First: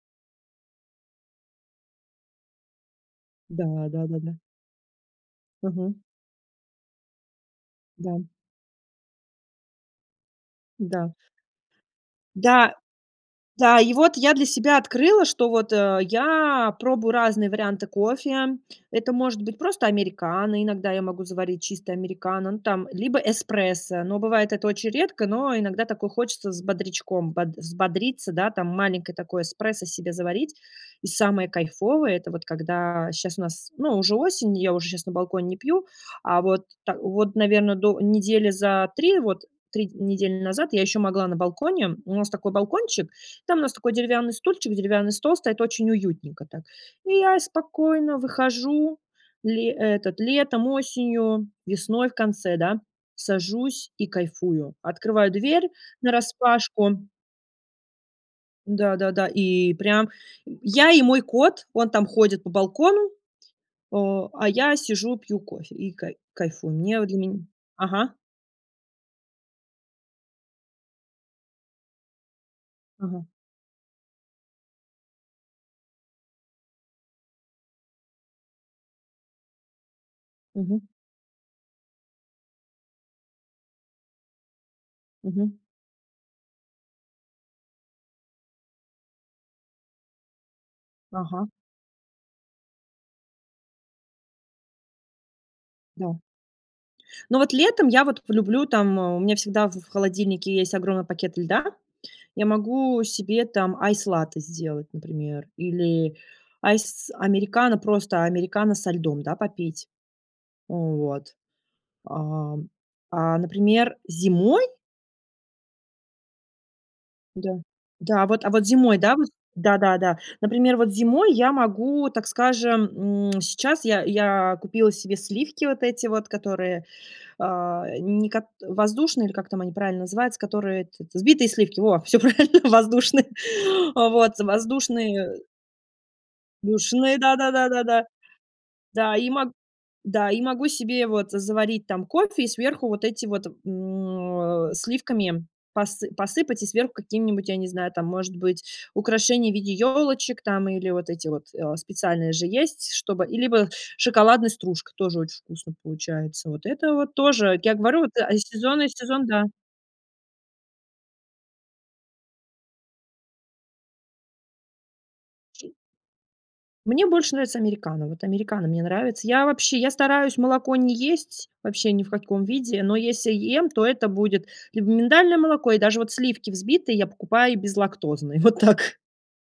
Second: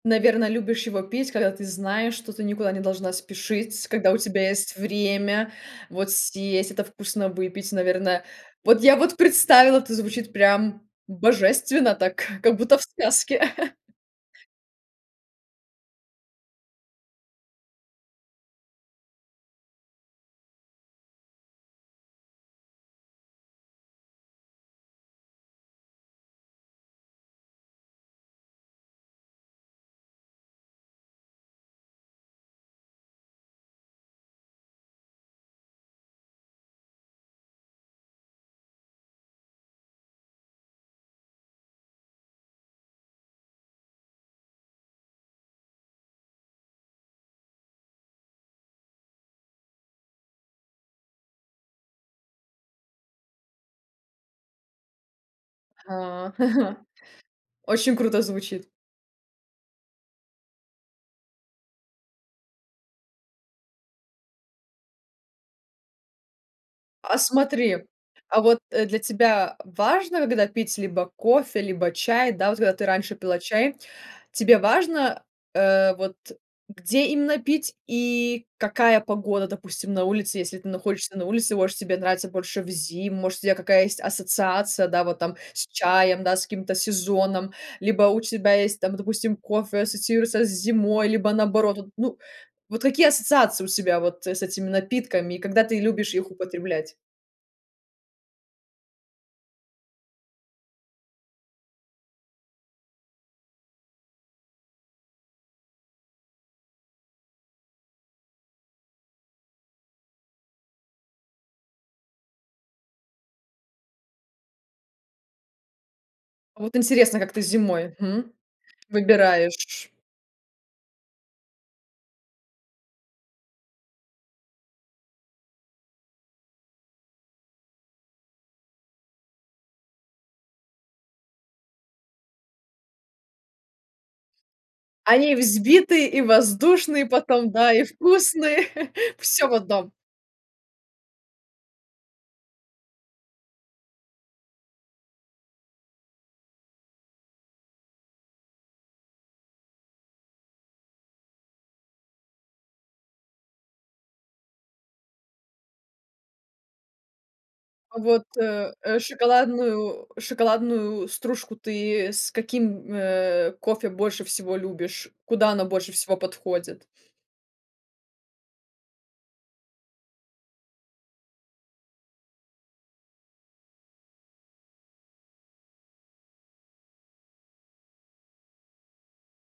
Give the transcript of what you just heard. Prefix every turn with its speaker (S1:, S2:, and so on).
S1: Наверно, любишь его пить, когда ты знаешь, что ты никуда не должна
S2: Да,
S1: спешить, когда у
S2: да-да-да.
S1: тебя есть время
S2: Мгм.
S1: вот съесть это вкусно, выпить,
S2: Да.
S1: наверное. Вот я вот представила, это звучит прям
S2: Да.
S1: божественно так, как
S2: Да.
S1: будто в сказке.
S2: Да, и вот я для себя открыла, что вот, э, я пробую разные варианты кофе. Это может быть просто американо, иногда я могу заварить чисто американо, ну, там, либо эспрессо, но бывает это очень редко, но иногда такое хочется с бодрячком, бод взбодриться, да, там, маленькое такое эспрессо себе заварить. И самое кайфовое- это вот когда щас у нас, ну, уже осень, и я уже щас на балконе не пью, а вот та вот, наверно, до недели за 3 вот, 3 недели назад я ещё могла на балконе. У нас такой балкончик, там у нас такой деревянный стульчик, деревянный стол стоит- очень уютненько так. И я спокойно выхожу ли этот, летом, осенью, весной в конце, да, сажусь и кайфую. Открываю дверь
S1: А.
S2: нараспашку.
S1: Очень круто звучит.
S2: Да-да-да, и прям, э, я и мой кот, он там ходит по балкону, э, а я сижу пью кофе и кай кайфую. Мне вот
S1: А
S2: для мень
S1: смотри,
S2: Ага.
S1: а вот, э, для тебя важно, когда пить либо кофе, либо чай, да? Вот когда ты раньше
S2: Ага.
S1: пила чай, тебе важно, э, вот где именно пить и какая погода, допустим, на улице, если ты
S2: Мгм.
S1: находишься на улице, может тебе нравится больше в зиму, может, у тебя какая есть ассоциация, да, вот там:
S2: Мгм.
S1: с чаем, да, с каким-то сезоном, либо у тебя есть там, допустим, кофе ассоциируется с зимой, либо
S2: Ага.
S1: наоборот вот? Ну, вот какие ассоциации у тебя вот с этими напитками, и когда ты любишь
S2: Да.
S1: их употреблять?
S2: Ну вот летом я вот люблю там: а, у меня всегда в в холодильнике есть огромный пакет льда. Я могу себе там айс латте сделать, например, или айс американо- просто американо со льдом, да, попить. Вот. Ам. А например, зимой
S1: Вот интересно, как ты
S2: Да,
S1: зимой, хм,
S2: да вот, а вот зимой, да вот Да,
S1: выбираешь.
S2: да, да. Например, вот зимой я могу, так скажем, м, сейчас я я купила себе сливки вот эти вот, которые, э, не кот воздушные, или как там они правильно называются, которые, этот, взбитые сливки, во! Всё правильно, воздушные. Э, вот,
S1: Они
S2: воздушные
S1: взбитые и воздушные
S2: душные, да да
S1: потом,
S2: да
S1: да,
S2: да
S1: и
S2: да.
S1: вкусные.
S2: Да, и
S1: Всё
S2: мог
S1: в 1.
S2: Да, и могу себе вот заварить там кофе- и сверху вот эти вот, м, а, сливками посы посыпать, и сверху какими-нибудь, я не знаю, там может быть украшение в виде ёлочек там, или вот эти вот, э, специальные же есть, чтобы и либо шоколадная стружка- тоже очень вкусно получается. Вот это вот тоже, я
S1: А
S2: говорю вот,
S1: вот,
S2: а
S1: э,
S2: сезонный
S1: э,
S2: сезон- да.
S1: шоколадную шоколадную стружку ты с каким, э, кофе больше всего любишь? Куда она больше всего подходит?
S2: Мне больше нравится американо. Вот американо мне нравится. Я вообще, я стараюсь молоко не есть, вообще ни в каком виде, но если ем, то это будет либо миндальное молоко, и даже вот сливки взбитые я покупаю безлактозные. Вот так.